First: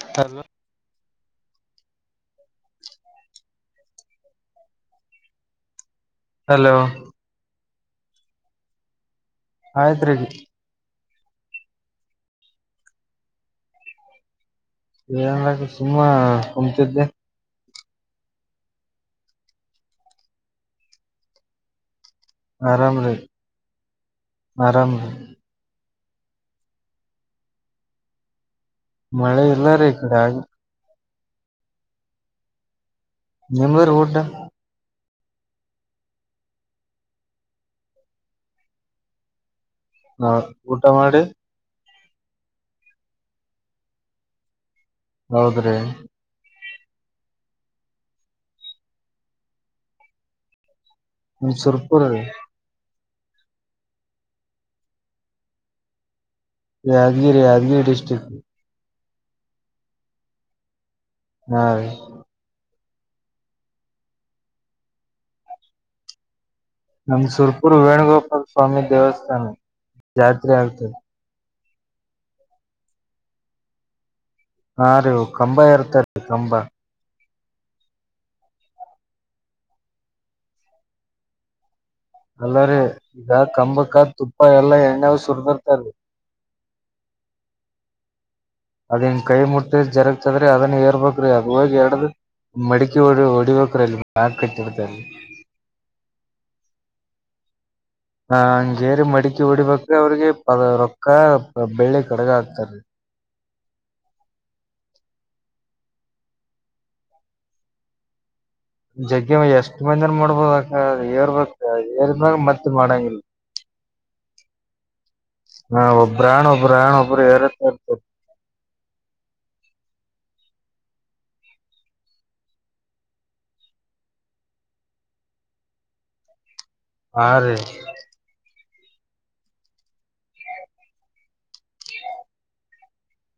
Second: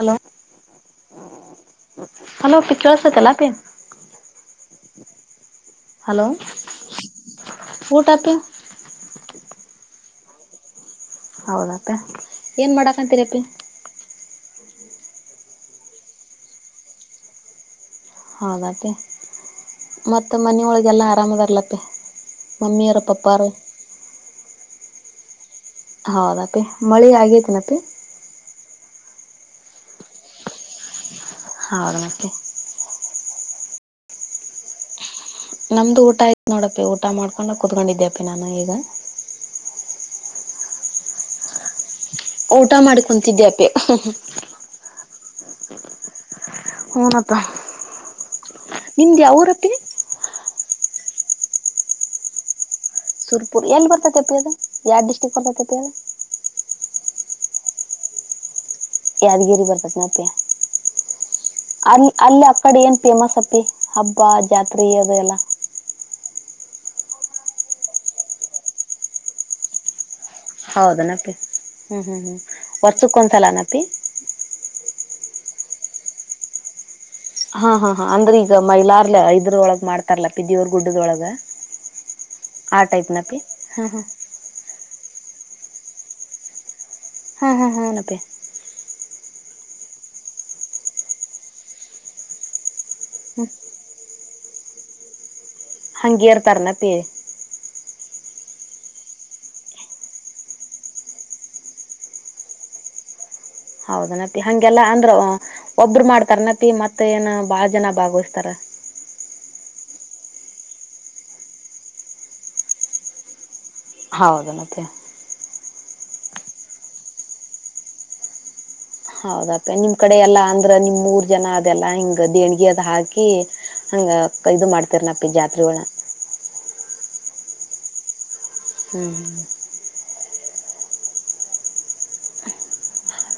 Hello hello ಪಿಚಳಾಸ ಚಲಾಗ pay [unintelligible] [inaudible] hello ಊಟಪ್ಪಿ ಆಯ್ತ್ ರೀ ಹೌದಪ್ಪ ಏನ್ ಮಾಡಕಂತೀರಪ್ಪಿ ಏನ್ ಸುಮ್ಮ ಕುಮ್ತಿದ್ದೆ ಹೌದತೇ ಮತ್ತೆ ಮನ ಒಳಗೆಲ್ಲ ಆರಾಮದರ್ಲಪ್ಪೆ ಮಮ್ಮಿಯರ ಆರಾಮ್ರೀ ಪಪ್ಪಾರು ಆರಾಮ್ರೀ ಹೌದಪ್ಪಿ ಮಳೆ ಆಗೇತನಪ್ಪಿ ಮಳೆ ಎಲ್ಲಾರೀ ಈ ಕಡೆ ಹಾಗ ಹಾ ಅವರ ಮತ್ತೆ ನಿಮ್ಮರು ಊಟ ನಮ್ದು ಊಟ ಆಯ ನೋಡಪಿ ಊಟ ಮಾಡ್ಕೊಂಡ ಕುೂತ್ಕೊಂಡಿದ್ದ್ಯಪ್ಪಿ ನಾನು ಈಗ ನಾ ಊಟ ಮಾಡಿ ಊಟ ಮಾಡ್ಕೊತಿದ್ದ್ಯಾಪ್ಪೆ ಹೌದ್ರಿ ಹೂನಪ್ಪ ನಿಮ್ದ ಯಾವ ಊರ ಹತ್ತಿ ನಿ ಸರ್ಪುರ ಸುರ್ಪುರ್ ಎಲ್ ಬರ್ತೈತ್ ಅಪ್ಪಿ ಅದು, ಯಾ ಡಿಸ್ಟ್ರಿಕ್ಕಲ್ ಬರ್ತೈತ್ ಹೇಳು ಯಾದ್ಗಿರಿ ಯಾದ್ಗಿರಿ ಡಿಸ್ಟ್ರಿಕ್ಕು ಯಾದ್ಗಿರಿ ಬರ್ತದ್ ಏನಪ್ಪಿ, ಹಾ ರೀ ಅಲ್ ಅಲ್ಲಿ ಅ ಕಡೆ ಏನ್ ಪೇಮಸ್ ಅಪ್ಪಿ ಹಬ್ಬ ಜಾತ್ರಿ ಅದು ಎಲ್ಲ ನಮ್ ಸುರ್ಪುರ್ ವೇಣುಗೋಪಾಲ್ ಸ್ವಾಮಿ ದೇವಸ್ಥಾನ ಜಾತ್ರೆ ಆಗ್ತದೆ. ಹೌದನಪ್ಪಿ ಹ್ಮ್ ಹ್ಮ್ ಹ್ಮ ವರ್ಷುಕ್ಕೊಂದ್ ಸಲ ನ ಅಪ್ಪಿ ಹಾ ರೀ ಕಂಬ ಇರುತ್ತೆ ರೀ ಕಂಬ ಹಾ ಹಾ ಹಾ ಅಂದ್ರೆ ಈಗ ಮಹಿಲಾರ್ಲೆ ಇದ್ರು ಒಳಗ್ ಮಾಡ್ತಾರಲ್ಲಾ ಪಿದಿಯೊರ್ ಗುಡ್ಡದೊಳಗ ಅಲ್ಲರಿ ಆ ಟೈಪ್ ಈಗ ನಪಿ ಹಾ ಕಂಬಕ್ಕ ಹಾ ತುಪ್ಪ ಎಲ್ಲಾ ಎಣ್ಣೆವ್ ಸುರ್ದಿರ್ತಾರ. ಹಾ ಹಾ ಹಾನಪ್ಪಿ ಅದಿಂಗ್ ಕೈ ಮುಟ್ಟಿ ಜರಗ್ತದ್ರಿ ಅದನ್ ಏರ್ಬೇಕ್ರಿ ಅದು ಹೋಗಿ ಎಡ್ದ ಮೆಡಿಕ್ [unintelligible] ಹ್ಮ್ ಓಡಿಬೇಕರೆ ಅಲ್ಲಿ ಮ್ಯಾಗ್ ಕಟ್ಟಿರ್ತಾರ್ರಿ ಹಂಗ್ ಏರ್ತರೇನಪ್ಪಿ ಹ ಹಂಗೇರಿ ಮಡಿಕೆ ಹೊಡಿಬೇಕ್ ಅವ್ರಿಗೆ ಪದ ರೊಕ್ಕ, ಬೆಳ್ಳಿ ಕಡಗ ಆಕ್ತಾರ್ರಿ ಹೌದನಪ್ಪಿ ಹಂಗೆಲ್ಲಾ ಅಂದ್ರ ಒಬ್ರು ಮಾಡ್ತಾರೆನಪ್ಪಿ ಮತ್ತ ಏನ್ ಬಾಳ ಜನ ಭಾಗವಹಿಸ್ತಾರ? ಜಗ್ಗೆ ಮ ಎಷ್ಟ್ ಮಂದಿನು ಮಾಡ್ಬೋದಕ್ಕ, ಏರ್ಬೇಕ್ ಏರ್ದ್ಮ್ಯಾಗ್ ಮತ್ ಮಾಡಂಗಿಲ್ಲ ಹೌದನತ್ತೆ ನಾ ಒಬ್ರಾಣ್ ಒಬ್ರಾಣ್ ಒಬ್ರು ಹೆರ್ತ ಇರ್ತರ್ರಿ ಹೌದಪ್ಪಿ ನಿಮ್ ಕಡೆ ಎಲ್ಲಾ ಅಂದ್ರ ನಿಮ್ಮೂರ್ ಜನ ಅದೆಲ್ಲಾ ಹಿಂಗ್ ದೇಣಗೆದ್ ಹಾಕಿ. ಹಂಗ ಇದು ಮಾಡ್ತರೆನಪ್ಪಿ ಜಾತ್ರೆಗಳ್ನ ಆ ರಿ ಹ್ಮ್ ಹ್ಮ್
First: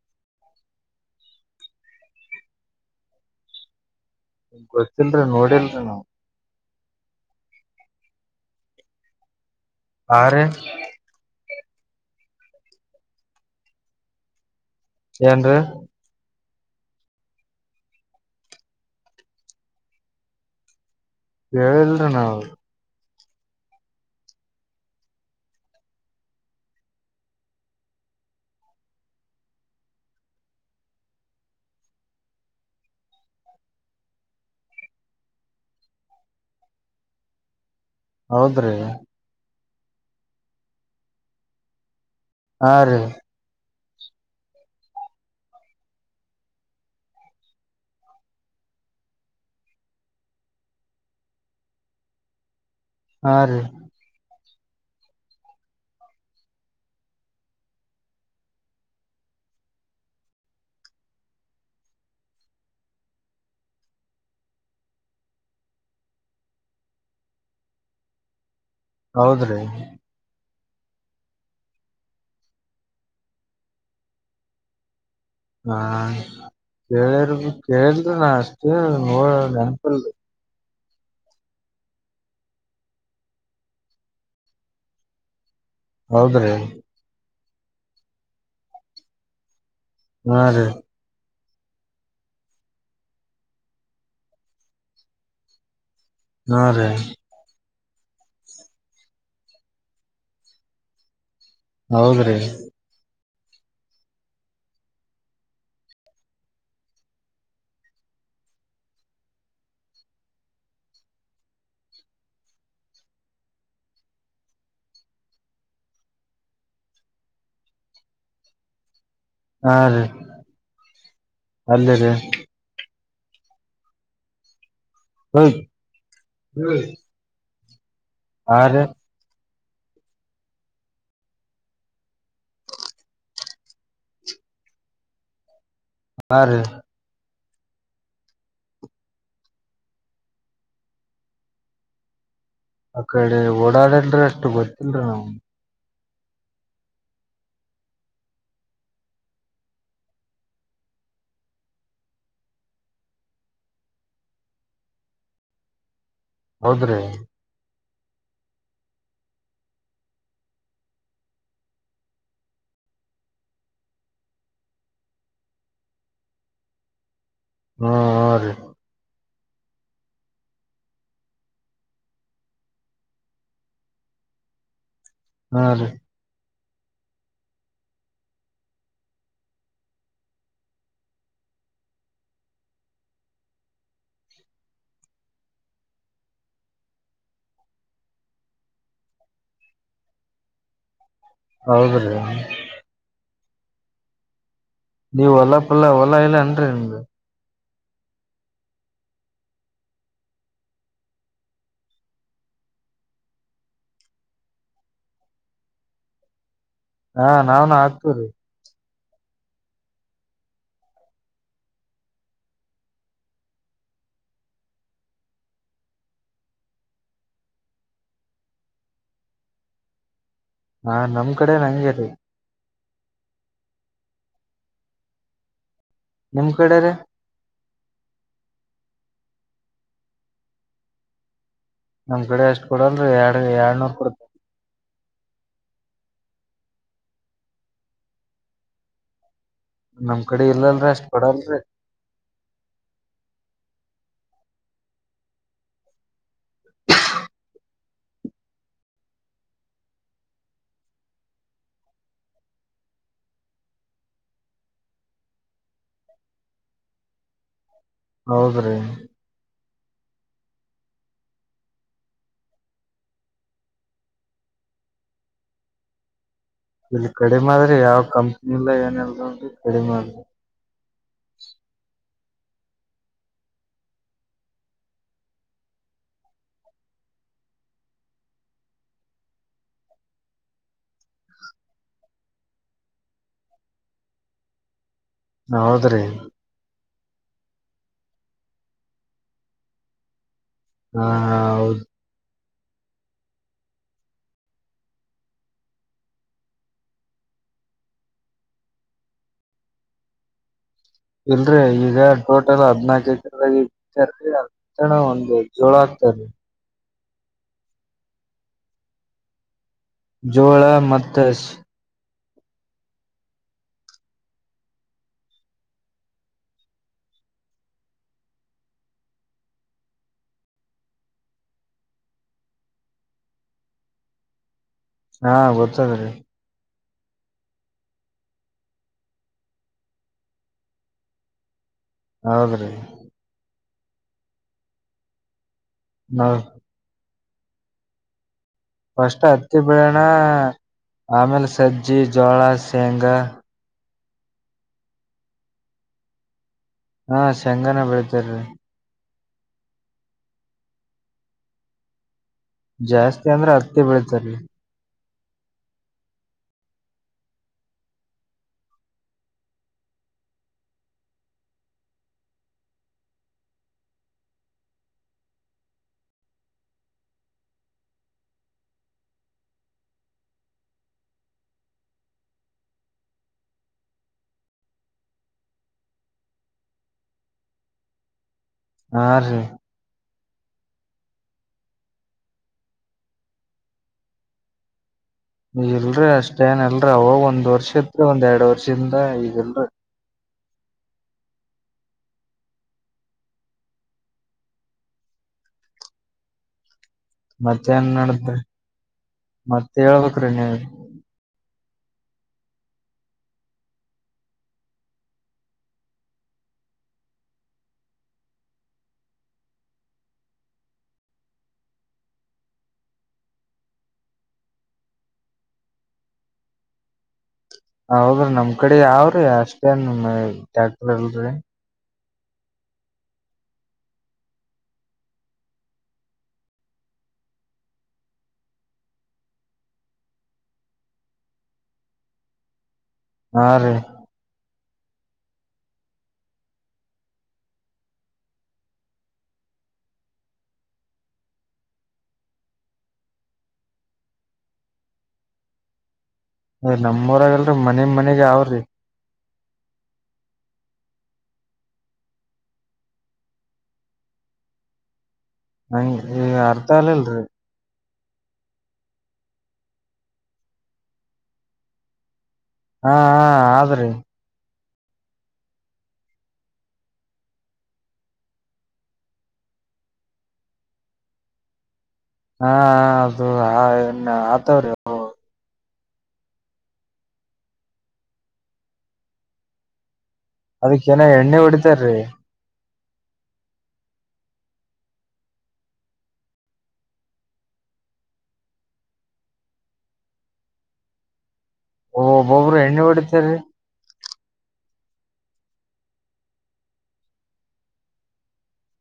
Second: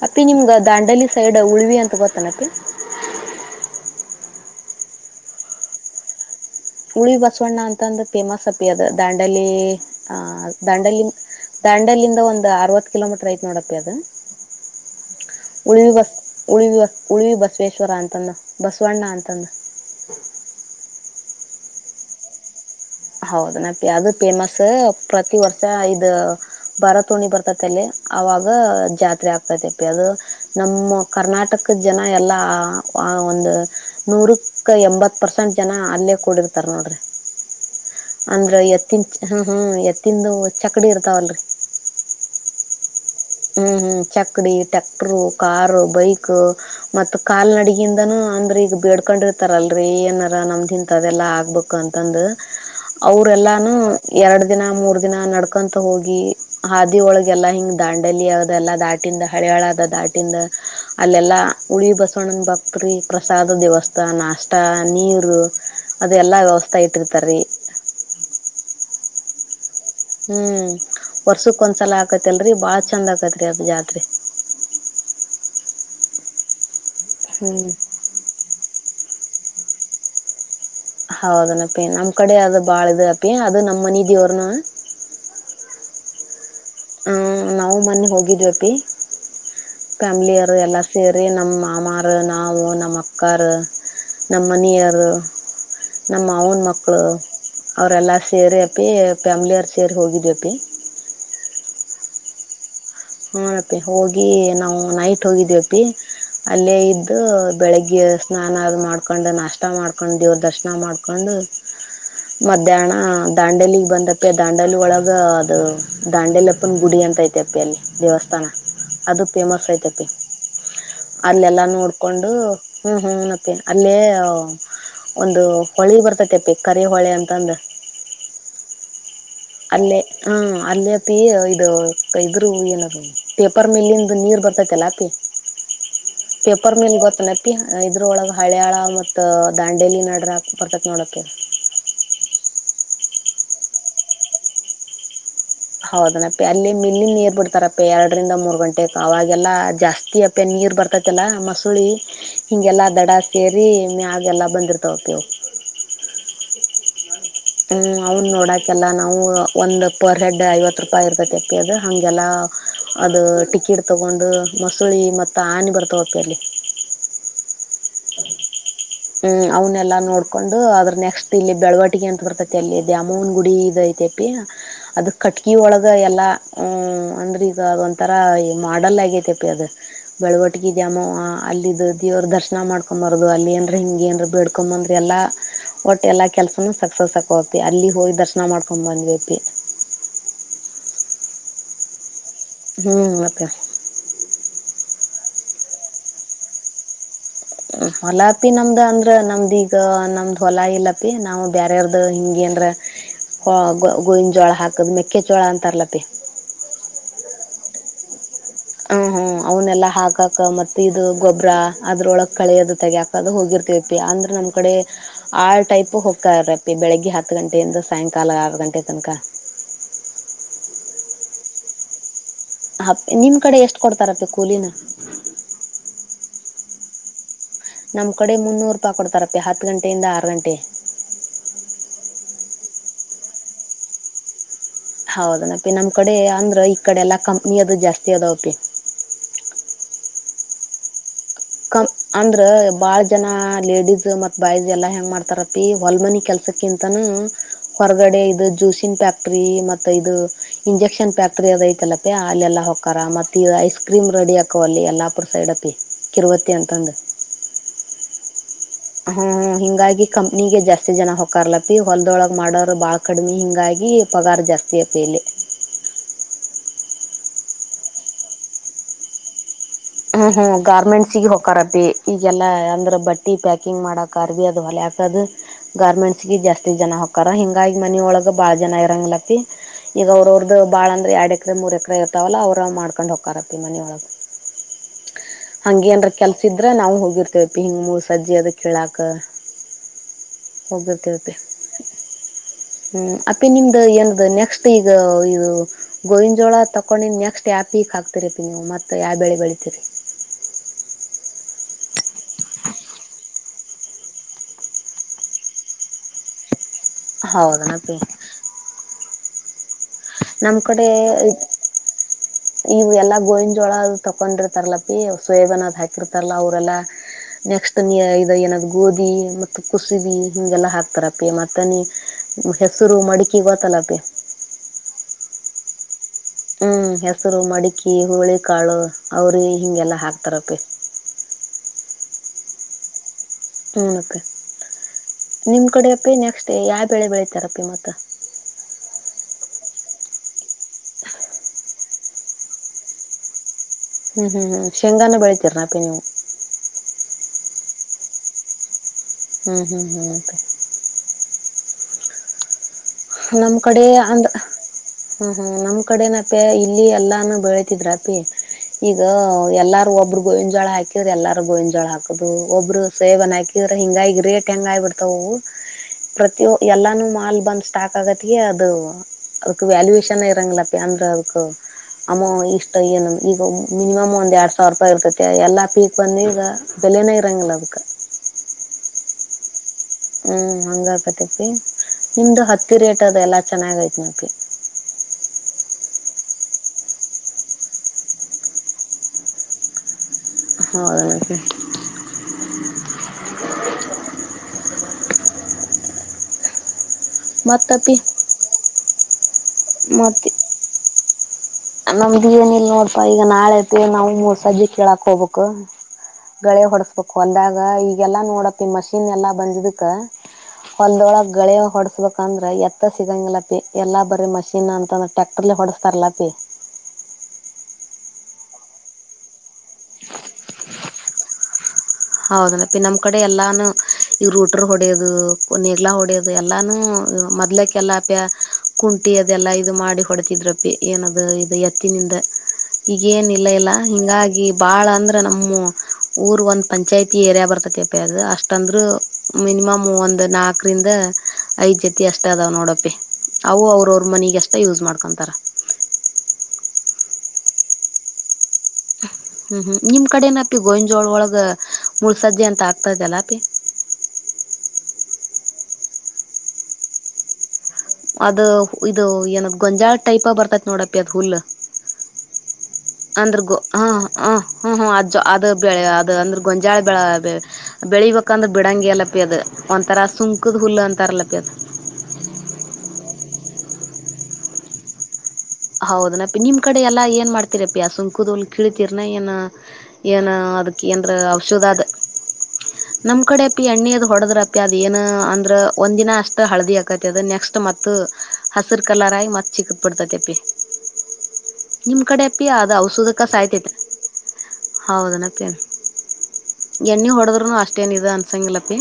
ಅಪ್ಪಿ ನಿಮ್ಗ ದಾಂಡೆಲಿ ಸೈಡ್ ಉಳ್ವಿ ಅಂತ ಗೊತ್ತಾನಪ್ಪಿ. ಗೊತ್ತಿಲ್ರಿ ನೋಡಿಲ್ರಿ ನಾವು ಹುಳಿ ಬಸ್ವಣ್ಣ ಅಂತಂದ್ ಫೇಮಸ್ ಅಪ್ಪಿ ಅದ ದಾಂಡೆಲಿ ಹಾ ರೀ ಅಹ್ ದಾಂಡೆಲಿ ದಾಂಡೆಲಿಂದ ಒಂದ್ ಅರ್ವತ್ ಕಿಲೋಮೀಟರ್ ಐತ್ ನೋಡಪ್ಪಿ ಅದು ಏನ್ರೀ ಉಳಿವಿ ಬಸ್ ಉಳಿವಿ ಉಳಿವಿ ಬಸವೇಶ್ವರ ಅಂತಂದು ಬಸವಣ್ಣ ಅಂತಂದು ಕೇಳಿಲ್ರಿ ನಾವು ಹೌದನಪ್ಪಿ ಅದು ಫೇಮಸ್ಸು ಪ್ರತಿ ವರ್ಷ ಐದು ಬರತುಣಿ ಬರ್ತತಿ ಅಲ್ಲಿ ಅವಾಗ ಜಾತ್ರೆ ಆಗ್ತತಿಪ್ಪಿ ಅದು ನಮ್ಮ ಕರ್ನಾಟಕದ್ ಜನ ಎಲ್ಲಾ ಆ ಒಂದು ನೂರಕ್ಕೆ ಎಂಬತ್ ಪರ್ಸೆಂಟ್ ಜನ ಅಲ್ಲೇ ಕೂಡಿರ್ತಾರ್ ನೋಡ್ರಿ ಅಂದ್ರ ಹೌದ್ರಿ ಎತ್ತಿನ ಹ ಹ ಎತ್ತಿನ್ದು ಚಕ್ಡಿ ಇರ್ತಾವಲ್ರಿ ಹಾ ರೀ ಹ್ಮ್ ಹ್ಮ್ ಚಕ್ಡಿ, ಟ್ಯಾಕ್ಟರು, ಕಾರು, ಬೈಕು ಮತ್ತ ಕಾಲ್ನಡಗಿಂದಾನು ಅಂದ್ರೆ ಈಗ್ ಬೇಡ್ಕೊಂಡಿರ್ತಾರಲ್ರಿ ಏನಾರ ನಮ್ದ್ ಇಂತದೆಲ್ಲಾ ಆಗ್ಬೇಕು ಅಂತಂದು ಹಾ ರೀ ಅವ್ರೆಲ್ಲಾನು ಎರಡ್ ದಿನ ಮೂರ್ ದಿನ ನಡ್ಕೊಂತ ಹೋಗಿ ಹಾದಿ ಒಳಗ್ ಎಲ್ಲಾ ಹಿಂಗ್ ದಾಂಡ್ ಡೆಲಿ ಅದ್ ಎಲ್ಲಾ ದಾಟಿಂದ ಹಳೆಹಾಳದ ದಾಟಿಂದ ಅಲ್ಲೆಲ್ಲಾ ಉಳಿವ್ ಬಸ್ವಣ್ಣನ್ ಭಕ್ತರಿ ಪ್ರಸಾದ, ದೇವಸ್ಥನ ಅಷ್ಟ ನೀರು ಅದೆಲ್ಲಾ ವ್ಯವಸ್ಥಾ ಇಟ್ಟಿರ್ತಾರೀ ಹೌದ್ರಿ ಹ್ಮು ವರ್ಷಕ್ಕೆೊಂದ್ಸಲ ಆಕತಿಲ್ರಿ ಬಾಳ್ ಚಂದ ಆಕತ್ರೀ ಅದು ಜಾತ್ರೆ ಹಾ ಕೇಳಿರ್ ಹ್ಮ್ ಕೇಳಿದಿನಾ ಅಷ್ಟೇ ನೋ ನೆನಪಿಲ್ ಹೌದನಪ್ಪಿ ನಮ್ ಕಡೆ ಅದು ಬಾಳ ಇದು ಅಪ್ಪಿ ಅದು ನಮ್ಮನೀ ದೇವ್ರ್ನು ಹೌದ್ರಿ ಹ ನಾವು ಮನ್ನೆ ಹೋಗಿದ್ವಪ್ಪಿ, ಹಾ ಫ್ಯಾಮಿಲಿಯರು ರೀ ಎಲ್ಲ ಸೇರಿ ನಮ್ಮ ಮಾಮಾರು ನಾವು ನಮ್ ಅಕ್ಕಾರು, ನಮ್ ಮನಿಯಾರು ನಮ್ ಹಾ ಮಾವನ್ ರೀ ಮಕ್ಳು ಅವರೆಲ್ಲ ಸೇರಿ ಅಪ್ಪಿ ಫ್ಯಾಮ್ಲಿಯ ಅವರು ಸೇರಿ ಹೋಗಿದ್ಯಪ್ಪಿ ಹೌದ್ರಿ ಹಾನ್ಪ್ಪಿ ಹೋಗಿ ನಾವು ನೈಟ್ ಹೋಗಿದ್ದೀವಪ್ಪಿ ಅಲ್ಲೇ ಇದ್ದು ಬೆಳಿಗ್ಗೆ ಸ್ನಾನ ಅದು ಮಾಡ್ಕೊಂಡು ನಾಷ್ಟ ಮಾಡ್ಕೊಂಡು ದೇವ್ರ ದರ್ಶನ ಮಾಡ್ಕೊಂಡು ಮಧ್ಯಾಹ್ನ ದಾಂಡೆಲಿಗ್ ಬಂದಪ್ಪ ದಾಂಡಲಿ ಒಳಗ ಅದು ದಾಂಡೆಲ್ಪ್ಪನ ಗುಡಿಯ ಎಂತ ಐತೆ ಅಪ್ಪಿ ಅಲ್ಲಿ ದೇವಸ್ಥಾನ ಅದು ಫೇಮಸ್ ಹಾ ರೀ ಐತಪಿ ಅಲ್ಲೆಲ್ಲಾ ಅಲ್ಲಿ ರೀ ನೋಡ್ಕೊಂಡು ಹ್ಮ ಹ್ಮನಪ್ಪಿ ಅಲ್ಲೇ ಒಂದು ಹೋಯ್ ಹೊಳಿ ಬರ್ತತಿ ಅಪ್ಪಿ ಕರಿ ಹೊಳಿ ಅಂತಂದ ಹಾ ರಿ. ಅಲ್ಲೇ ಹ್ಮ ಅಲ್ಲೇತಿ ಇದು ಇದ್ ಏನ ಪೇಪರ್ ಮಿಲ್ಲಿಂದು ನೀರ್ ಬತಕಲಾಪಿ ಹಾ ರೀ ಪೇಪರ್ ಮಲ್ ಗೊತ್ತ ಇದ್ರೊಳಗೆ ಹಳಯಾಳ ಮತ್ತು ದಾಂಡೇಲಿ ನಡ್ರ ಬರ್ತಕ್ ನೋಡಕ ಆ ಕಡೆ ಓಡಾಡಲ್ರ ಅಷ್ಟು ಗೊತ್ತಿಲ್ರಿ ನಂಗ್ ಹೌದನಪ್ಪ ಅಲ್ಲಿ ಮಲ್ಲಿನ್ ನೀರ್ ಬಿಡ್ತಾರಪ್ಪ ಎರಡರಿಂದ ಮೂರ್ ಗಂಟೆ ಅವಾಗೆಲ್ಲಾ ಜಾಸ್ತಿ ಅಪೆ ನೀರ್ ಬರ್ತತಿಲ್ಲ ಮಸುಳಿ ಹಿಂಗೆಲ್ಲಾ ದಡ ಸೇರಿ ಮ್ಯಾಗ ಎಲ್ಲಾ ಬಂದಿರ್ತಾವತವು ಹೌದ್ರಿ ಹ್ಮ್ ಅವನ್ ನೋಡಾಕೆಲ್ಲಾ ನಾವು ಒಂದ್ ಪರ್ ಹೆಡ್ ಐವತ್ ರೂಪಾಯಿ ಇರ್ಬೇಕೇತಿ ಎಪ್ಪದ ಹಗೆಲ್ಲ ಅದ ಟಿಕಿಟ್ ತಗೊಂಡು ಮಸುಳಿ ಮತ್ತ ಆನಿ ಬರ್ತಪೆ ಅಲ್ಲಿ ಹ್ಮ ಹ ರೀ ಹ್ಮ್ ಅವ್ನ್ನೆಲ್ಲಾ ನೋಡ್ಕೊಂಡು ಅ್ರ ನೆಕ್ಸ್ಟ್ ಇಲ್ಲಿ ಬೆಳವಟಿಗೆ ಅಂತ ಬರ್ತೈತಿ ಅಲ್ಲಿ ಅಮವನ್ ಗುಡಿ ಇದಐತೆ ಅದ ಕಟ್ಕಿ ಹಾ ಒಳಗ ರೀ ಎಲ್ಲಾ ಹ್ಮ ಅಂದ್ರೆ ಈಗ ಅದ ಒಂಂತರಾ ಮಾಡಲ್ ಆಗೇತೆಪಿ ಅದ್ ಬೆಳವಟ್ಟಗಿ ಜ್ಯಾಮ ಅಲ್ಲಿದ್ದ ದೇವರು ದರ್ಶನ ಮಾಡ್ಕೊಂಬಾರದು ಅಲ್ಲಿ ಏನರ ಹಿಂಗೆ ಏನ ಬೇಡ್ಕೊಂಬಂದ್ರೆ ಎಲ್ಲ ಒಟ್ಟ ಎಲ್ಲಾ ಕೆಲ್ಸನು ಸಕ್ಸಸ್ ಆಕೋಪಿ ಅಲ್ಲಿ ಹೋಗಿ ದರ್ಶನ ಮಾಡ್ಕೊಂಡ್ ಬಂದ್ವಿಪಿ [inaudible] ಹೌದ್ರೀ ಹ್ಮ್ ಮತ್ತೆ ನೀವು ಹೊಲ್ಲಾ ಪುಲ್ಲ ಹೊಲಾ ಇಲ್ಲ ಎನ್ರಿ ಹೊಲಾಪಿ ನಮ್ದ್ ಅಂದ್ರ ನಮ್ದ ಈಗ ನಮ್ದ್ ಹೊಲಾ ಇಲ್ಲಪಿ ನಾವ್ ಬ್ಯರ್ಯಾರ್ದ ಹಿಂಗೆ ಯಾಂದ್ರ ಗೋವಿನ ಜೋಳ ಹಾಕದ ಮೆಕ್ಕೆಜೋಳ ಅಂತಾರಲತಿ ಹಾ ನಾವ್ನ ಆಗ್ತವ್ರೀ ಹ್ಮ ಹ್ಮ್ ಅವ್ನ್ನಲ್ಲಾ ಹಾಕಾಕ ಮತ್ತೆ ಇದು ಗೊಬ್್ರರ ಅದ್ರೊಳಗ್ ಕಳೆದು ತಗಕದು ಹೋಗಿರ ತುತಿ ಅಂದ್ರೆ ನಮ್ ಕಡೆ ಆಳ್ ಟೈಪ್ ಹೋಗತ ರಪಿ ಬೆಳಿಗ್ಗೆ ಹತ್ತು ಗಂಟೆಯಿಂದ ಸಾಯಂಕಾಲ ಆ ಗಂಟೇ ತನಕ [inaudible] ಹ ನಮ್ ಕಡೆ ನಂಗೆ ರೀ ಹ ನಿಮ್ ಕಡೆ ಎಷ್ಟು ಕೊಡ್ತಾರಪ್ಪೆ ಕೂಲಿನ ನಿಮ್ ಕಡೆ ರಿ ನಮ್ಮ್ ಕಡೆ ಮುನ್ನೂರು ರೂಪಾಯಿ ಕೊಡ್ತಾರಪ್ಪೆ ಹತ್ತು ಗಂಟೆಯಿಂದ ಆರು ಗಂಟೆ ನಮ್ ಕಡೆ ಎಷ್ಟ್ ಕೊಡಲ್ರಿ ಎರಡ್ ಎರಡ್ನೂರ್ ಕೊಡತ ಹೌದನಪಿ ನಮ್ ಕಡೆ ಅಂದ್ರ ಈ ಕಡೆ ಎಲ್ಲಾ ಕಂಪ್ನಿ ಅದು ಜಾಸ್ತಿ ಅದಾವಪಿ ನಮ್ ಕಡೆ ಇಲ್ಲಲ್ರ ಅಷ್ಟ್ ಕೊಡಲ್ರಿ ಕ ಅಂದ್ರ ಬಾಳ ಜನ ಲೇಡೀಸ್ ಮತ್ ಬಾಯ್ಸ್ ಎಲ್ಲಾ ಹೆಂಗ್ ಮಾಡ್ತಾರ ಪಿ ಹೊಲ್ಮನಿ ಕೆಲ್ಸಕ್ಕಿಂತನ ಹೊರಗಡೆ ಇದು ೂಸನ್ ಫ್ಯಾಕ್ಟ್ರರಿ ಮತ್ತೆ ಇದು ಇಂಜೆಕ್ಷನ್ ಫ್ಯಾಕ್ಟರಿ ಅದ ಐತಲ್ಲ ಪ ಅಲ್ಲೆಲ್ಲಾ ಹೊಕಾರ ಮತ್ತ ಐಸ್ ಕ್ರೀಮ್ ರೆಡಿ ಹಾಕೋ ಅಲ್ಲಿ ಎಲ್ಲಾಪುರ ಸೈಡಪ್ಪಿ ಕಿವತ್ತಿ ಅಂತಂದು ಹೌದು ಹ್ಮ ಹಿಂಗಾಗಿ ಈ ಕಂಪ್ನಿಗೆ ಜಾಸ್ತಿ ಜನ ಹಕಾರ್ಲಪಿ ಹೊಲದೊಳಗೆ ಮಾಡೋರು ಬಾಳ ಕಡಿಮೆ ಹಿಂಗಾಗಿ ಪಗಾರ್ ಜಾಸ್ತಿ ಅಪಿ ಇಲ್ಲಿ [inaudible] ಇಲ್ಲಿ ಕಡಿಮಿ ಅದರಿ ಯಾವ ಕಂಪ್ನಿ ಇಲ್ಲ ಏನ್ ಹ್ಮ್ ಹ್ಮ್ ಗಾರ್ಮೆಂಟ್ಸ್ ಸಿಗೆ ಹಕಾರ ಬಿ ಈಗೆಲ್ಲಾ ಅಂದ್ರ ಬಟ್ಟಿ ಪ್ಯಾಕಿಂಗ್ ಮಾಡಕ ಭ ಅದು ಹೊಲೆ ಹಾಕದ ಗಾರ್ಮೆಂಟ್ ಮಗೆ ಜಾಸ್ತಿ ಜನ ಹಾಕಾರ ಹಿಂಗ ಮನ ಒಳಗ ಬಾಳ ಜನ ಇರಂಗಲತಿ ಈಗ ಅವ್ರ ಅವರದ ಬಾಳ ಅಂದ್ರ ಎರಡ್ ಎಕರೆ ಮೂರ್ ಎಕರೆ ಇರ್ತಾವಲ್ಲ ಅವ್ರರು ಮಾಡ್ಕೊಂಡ್ ಹಕ್ಕಕಾರತ್ತತಿ ಮನೊಳಗೆ. [inaudible] ಹಂಗಗೆ ಹೌದ್ರಿ ಏನ್ ಕೆಲ್ಸಿದ್ರೆ ನಾವು ಹೋಗ ಹಗಿರ್ತೇವಿ ಹಿಂಗ ಮೂರು ಸಜ್ಜಿ ಅದ ಕಳಾಕ್ ಹಾ ಹೌದು ಹ್ಮ್ ಅಪ್ಪೆ ನಿಮ್ದ ಏನ ನೆಕ್ಸ್ಟ್ ಈಗ ಇದು ಗೋವಿನಜೋಳ ತಕೊಂಡ ನೆಕ್ಸ್ಟ್ ಹ್ಯಾಪೀಿಗೆ ಹಾಕ್ತೀರಿಪ್ಪ ನೀವು ಮತ್ತುತ್ತ ಯಾವ ಬೆಳೆ ಬೆಳೀತೀರಿ ಇಲ್ರರಿ ಈಗ ಟೋಟಲ್ ಹದ್ನಾಕ ಎಕರದಾಗ ಇರ್ತಾರೀ ಅದ ತಣ ಒಂದ್ ಜೋಳ ಆಗ್ತಾರೀ ಹ ಹೌದಪ್ಪ ನಮ್ಮ್ ಜೋಳ ಕಡೆ ಮತ್ತೆ ಇವು ಎಲ್ಲಾ ಗೋಯಿಂಜೋಳ ತಕೊಂಡಿರ್ತಾರಲ್ಲಪಿ ಸೋಯವನ ಅದ್ ಹಾಕಿರ್ತಾರಲ್ಲಾ ಅವ್ರಲ್ಲಾ ನೆಕ್ಸ್ಟ್ ನೀ ಇದ ಏನಾದ್ ಗೋಧಿ ಮ ಕುಸುವಿ ಹಿಂಗೆಲ್ಲಾ ಹಾಕ್ತಾರಪ್ಪೆ ಮತ್ತನಿ ಹೆಸರು ಮಡಿಕಿ ಗೊತ್ತಲ್ಲಪ ಹಾ ಗೊತದ ರೀ ಹ್ಮ ಹೆಸರು ಮಡಿಕಿ ಹುಳಿಕಾಳು ಅವ್ರ ಹಿಂಗೆಲ್ಲ ಹಾಕ್ತಾರಪ್ಪಿ ಹೌದ್ರಿ ಹ್ಮಕೆ ನಿಮ್ ಕಡೆ ಅಪ್ಪಿ ನಾವ್ ನೆಕ್ಸ್ಟ್ ಯಾವ ಬೆಳೆ ಬೆಳತ ಕೆರಪ್ಪಿ ಮಾತ ಫಸ್ಟ್ ಹತ್ತಿ ಬಳಣ ಆಮೇಲೆ ಸಜ್ಜಿ ಜೋಳ ಶೇಂಗಾ ಹ್ಮ್ ಹ್ಮ್ ಹ್ಮ್ ಶಂಂಗನ್ನೆ ಬೆಳಿತೀರಾಪ್ಪಿ ನೀವು ಹಾ ಶಂಗನ ಬೆಳತಾರಿ ಹ್ಮ್ ಹ್ಮ್ ಹ್ಮತ [unintelligible] ಜಾಸ್ತಿ ಅಂದ್ರ ನಮ್ಮ ಹತ್ತಿ ಕಡೆ ಅಂದ ಬೆಳಿತಾರೀ ಹ್ಮ ಹ್ಮ ನಮ್ ಕಡೆನಪೆ ಇಲ್ಲಿ ಎಲ್ಲಾನೂ ಬೆಳತಿದ್ರ ಅಪಿ ಈಗ ಎಲ್ಲಾರು ಒಬ್ರು ಗೋವಿನ ಜೋಳ ಹಾಕಿದ್ರೆ ಎಲ್ಲಾರು ಗೋವಿನ ಜೋಳ ಹಾಕುದು ಒಬ್ರು ಸೇವನ್ ಹಾಕಿದ ಹಿಂಗ ಗ ರೇಟ್ ಹೆಂಗ ಬಿಡ್ತಾವವು ಪ್ರತಿ ಎಲ್ಲಾನು ಮಾಲ್ ಬಂದ ಸ್ಟಾಕ್ ಆಗತ್ತಿಗೆ ಅದು ಅದುಕ್ಕೆ ವಲ್ಯುವೇಷನ್ ಇರಂಗ ಪ್ಯಾಂದ್ರ ಅದು ಅಮ ಇಷ್ಟ ಏನು ಈಗ ಮಿನಿಮಮ್ ಒಂದ್ ಎರಡ್ ಸಾವಿರ ರೂಪಾಯಿ ಇರ್ತತಿ ಎಲ್ಲಾ ಪೀಕ್ ಬಂದಿ ಈಗ ಇಲೆ ನೇರಗಳ ಅವಕ [unintelligible] ಹಾ ರೀ ಹ್ಮ್ ಹಂಗಕತಿಪಿ ನಿಮ್ದು ಹತ್ತಿ ರೇಟ್ ಅದ ಎಲ್ಲಾ ಚೆನ್ನಾಗ್ಐತಿ ನಪಿ [inaudible] ಈಗಲ್ರೀ ಅಷ್ಟೇಏನಲ್ರ ಅವ ಒಂದ್ ವರ್ಷ ತ್ರಿ ಒಂದ್ ಎರಡ್ ವರ್ಷದಿಂದ ಈಗಲ್ರ ಹೌ ನನಕ್ಕೆ [unintelligible] ಮತ್ತೆ ನ್ ಮತ್ತಪಿ ನಡ್ದೆ ಮತ್ತ ಹೇಳ್ಬೇಕ್ರೀ ನೀವ ನಮ್ದಿ ಏನಿಲ್ ನೋಡ್ತಾ ಈಗ ನಾಳೆ ಇರ್ತೀವಿ ನಾವು ಮೂರ್ ಸಜ್ಜೆ ಕೇಳಕ್ ಹೋಗ್ಬೇಕು ಗಳೆ ಹೊಡಸ್ಬೇಕು ಅಂದಾಗ ಈಗೆಲ್ಲಾ ನೋಡಪ್ಪ ಈ ಮಷೀನ್ ಎಲ್ಲಾ ಬಂದಿದಕ್ಕ ಒಂದೊಳಗ್ ಗಳಿ ಹೊಡ್ಸ್ಬೇಕಂದ್ರೆ ಎತ್ತ ಸಿಗಂಗಿಲ್ಲ ಪ ಎಲ್ಲಾ ಬರೀ ಮಷೀನ್ ಅಂತಂದ್ರ ಟ್ಯಾಕ್ಟರ್ ಕೊಡತಾರಲ್ಲಪಿ [unintelligible] ಹೌದ್ರಿ ನಮ್ ಕಡೆ ಯಾವ್ರಿ ಅಷ್ಟೇ ಡಾಕ್ಟರ್ ಎಲ್ರರಿ ಹೌದಣ ಅಪ್ಪಿ ನಮ್ ಕಡೆ ಎಲ್ಲಾನು ಈ ರೂಟರ್ ಹೊಡೆಯೋದು ನೀೇರ್ಲಾ ಹೊಡೋದು ಎಲ್ಲಾನು ಮೊದ್ಲಕ್ಕೆಲ್ಲಾಪ ಕುಂಟಿ ಅದೆಲ್ಲಾ ಇದು ಮಾಡಿ ಹೊಡೆತಿದ್ರ ಪಿ ಏನದ ಇದು ಎತ್ತಿನ ಈಗೇನ ಹಾ ಇಲ್ಲ ಇಲ್ಲ ರೀ ಹಿಂಗಾಗಿ ಬಾಳ ಅಂದ್ರೆ ನಮ್ಮ ಊರ್ ಒಂದ್ ಪಂಚಾಯತಿ ಏರಿಯಾ ಬರ್ತತಿ ಅದು ಅಷ್ಟ ಅಂದ್ರರು ಮಿನಿಮಮ್ ಒಂದು ನಾಲ್ಕರಿಂದ ಐದ್ ಜೊತಿ ಅಷ್ಟೇ ಅದಾವ್ ನೋಡಪೆ ಅವು ಅವ್ರ ಅವ್ರ ಮನಿಗ್ ಅಷ್ಟ ಯೂಸ್ ಮಾಡ್ಕೊಂತಾರ ಏ ನಮ್ಮೂರಾಗಲ್ರರಿ ಮನ ಮನೆಗೆ ಅವಾವ್ರಿ ಹ್ಮ್ ಹ್ಮ್ ನಿಮ್ ಕಡೆ ನಪಿ ಗೋಂಜೋಳ ಒಳಗ ಮುಳ್ಸಜ್ಜೆ ಅಂತ ಆಗ್ತಾದೆಲ್ಲಪಿ [inaudible] ನ ಈ ಅರ್ಥ ಅಲ್ಲಲ್ರಿ ಅದು ಇದು ಏನದ ಗೊಂಜಾಳ ಟೈಪ್ ಬರ್ತೈತಿ ನೋಡಪಿ ಅದು್ ಹುಲ್ಲ ಹಾ ಹಾ ಅಂದ್ರ ಗೋ ಆದ್ರಿ ಹ ಹ ಹ್ಮ್ ಹ್ಮ್ ಅ್ ಅದ ಬೆಳೆ ಅದ ಅಂದ್ರೆ ಗೊಂಜಾಳ ಬೆಳೆ ಬೆಳಿಬೇಕಂದ್ರೆ ಬಿಡಂಗಿ ಎಲ್ಲ ಪಿ ಅದ ಒಂತರ ಸುಂಕದಹುಲ್ ಅಂತರಲ್ಲಪಿ ಹಾ ಅದು ಹ ಆತವ್ರ ಹೌದನಪ್ಪಿ ನಿಮ್ ಕಡೆ ಎಲ್ಲಾ ಏನ್ ಮಾಡ್ತೀರಪಿ ಆ ಸುಂಕುದಲ್ ಕಿಳತಿೀರ್ನ ಏನ ಏನು ಅದಕ್ಕೆ ಅದಕ್ ಏನೋ ಏನ್ರ ಎಣ್ಣೆ ಔಷಧ ಅದು ಹೊಡಿತಾರ್ರಿ ನಮ್ಮ್ ಕಡೆ ಅ ಪಿ ಎಣ್ಣೆ ಅ್ ಹೊಡದ್ರ ಅಪಿ ಅದ ಏನು ಅಂದ್ರೆ ಒಂದ ದಿನ ಅಷ್ಟ್ ಹಳದಿ ಆಕೈತಿ ಅದ ನೆಕ್ಸ್ಟ್ ಮತ್ತ ಹಸಿರು ಕಲಾರಾಯಿ ಮತ್ ಚಿಕ್ಕತ್ ಬಿಡ್ತತೆಪಿ ನಿಮ್ಮ ಕಡೆ ಅಪ್ಪಿ ಒಬ್ಬೊಬ್ರು ಅದು ಎಣ್ಣೆ ಔಷಧ ಹೊಡಿತಾರ್ರಿ ಕಸಾಯ್ತಿತೆ ಹೌದನಪ್ಪಿ ಎಣ್ಣೆ ಹೊಡೆದ್ರು ಅಷ್ಟೇನಿದೆ ಅನ್ಸಂಗಲಪ್ಪಿ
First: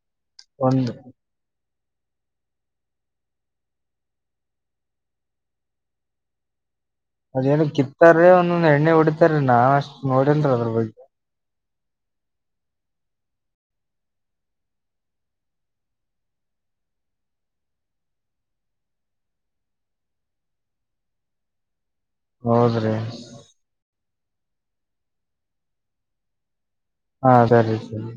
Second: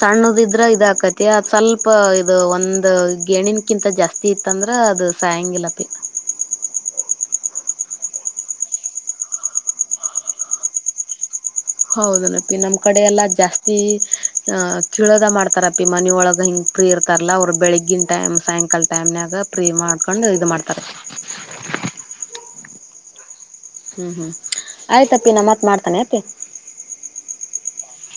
ಸಣ್ಣದಿದ್ರೆ ಇದ ಒಂದ್ ಹಾಕತಿ ಅ ಸ್ವಲ್ಪ ಸ್ವಪ ಇದು ಒಂದ ಗೇಣನ್ಕಿಂತ ಜಾಸ್ತಿ ಇತ್ತ ಅಂದ್ರ ಅದು ಸಾಯಂಗ ಎಗೆಲ್ಲಪಿ [unintelligible] ಏನ ಕಿತ್ತಾರ ಒಂದೊಂದ್ ಎಣ್ಣೆ ಹೊಡಿತಾರ ನಾನ್ ಅಷ್ಟ್ ನೋಡಂದ್ರ ಅದ್ರ ಬಗ್ಗೆ ಹೌದನಪಿ ನಮ್ ಕಡೆ ಎಲ್ಲಾ ಜಾಸ್ತಿ ಅ ಕೀಳದ ಮಾಡ್ತಾರಪಿ ಮನೊಳಗ ಹಿಂಗ ಫ್ರೀ ಇರ್ತಾರಲ್ಲ ಅವ್ರರು ಬೆಳಿಗನ್ ಟೈಮ್ ಸಾಯಂಕಾಲ ಟೈಮ್ನಾಗ ್ರೀ ಮಾಡ್ಕೊಂಡ್ ಇದು ಮಾಡ್ತಾರೆ ಹೌದ್ರಿ ಹ್ಮ್ ಹ್ಮ್ ಆಯ್ತಪ್ಪಿ ನ ಮತ್ ಮಾಡ್ತಾನೆ ಅತಿಿ ಹಾ ಸರಿ ಸರಿ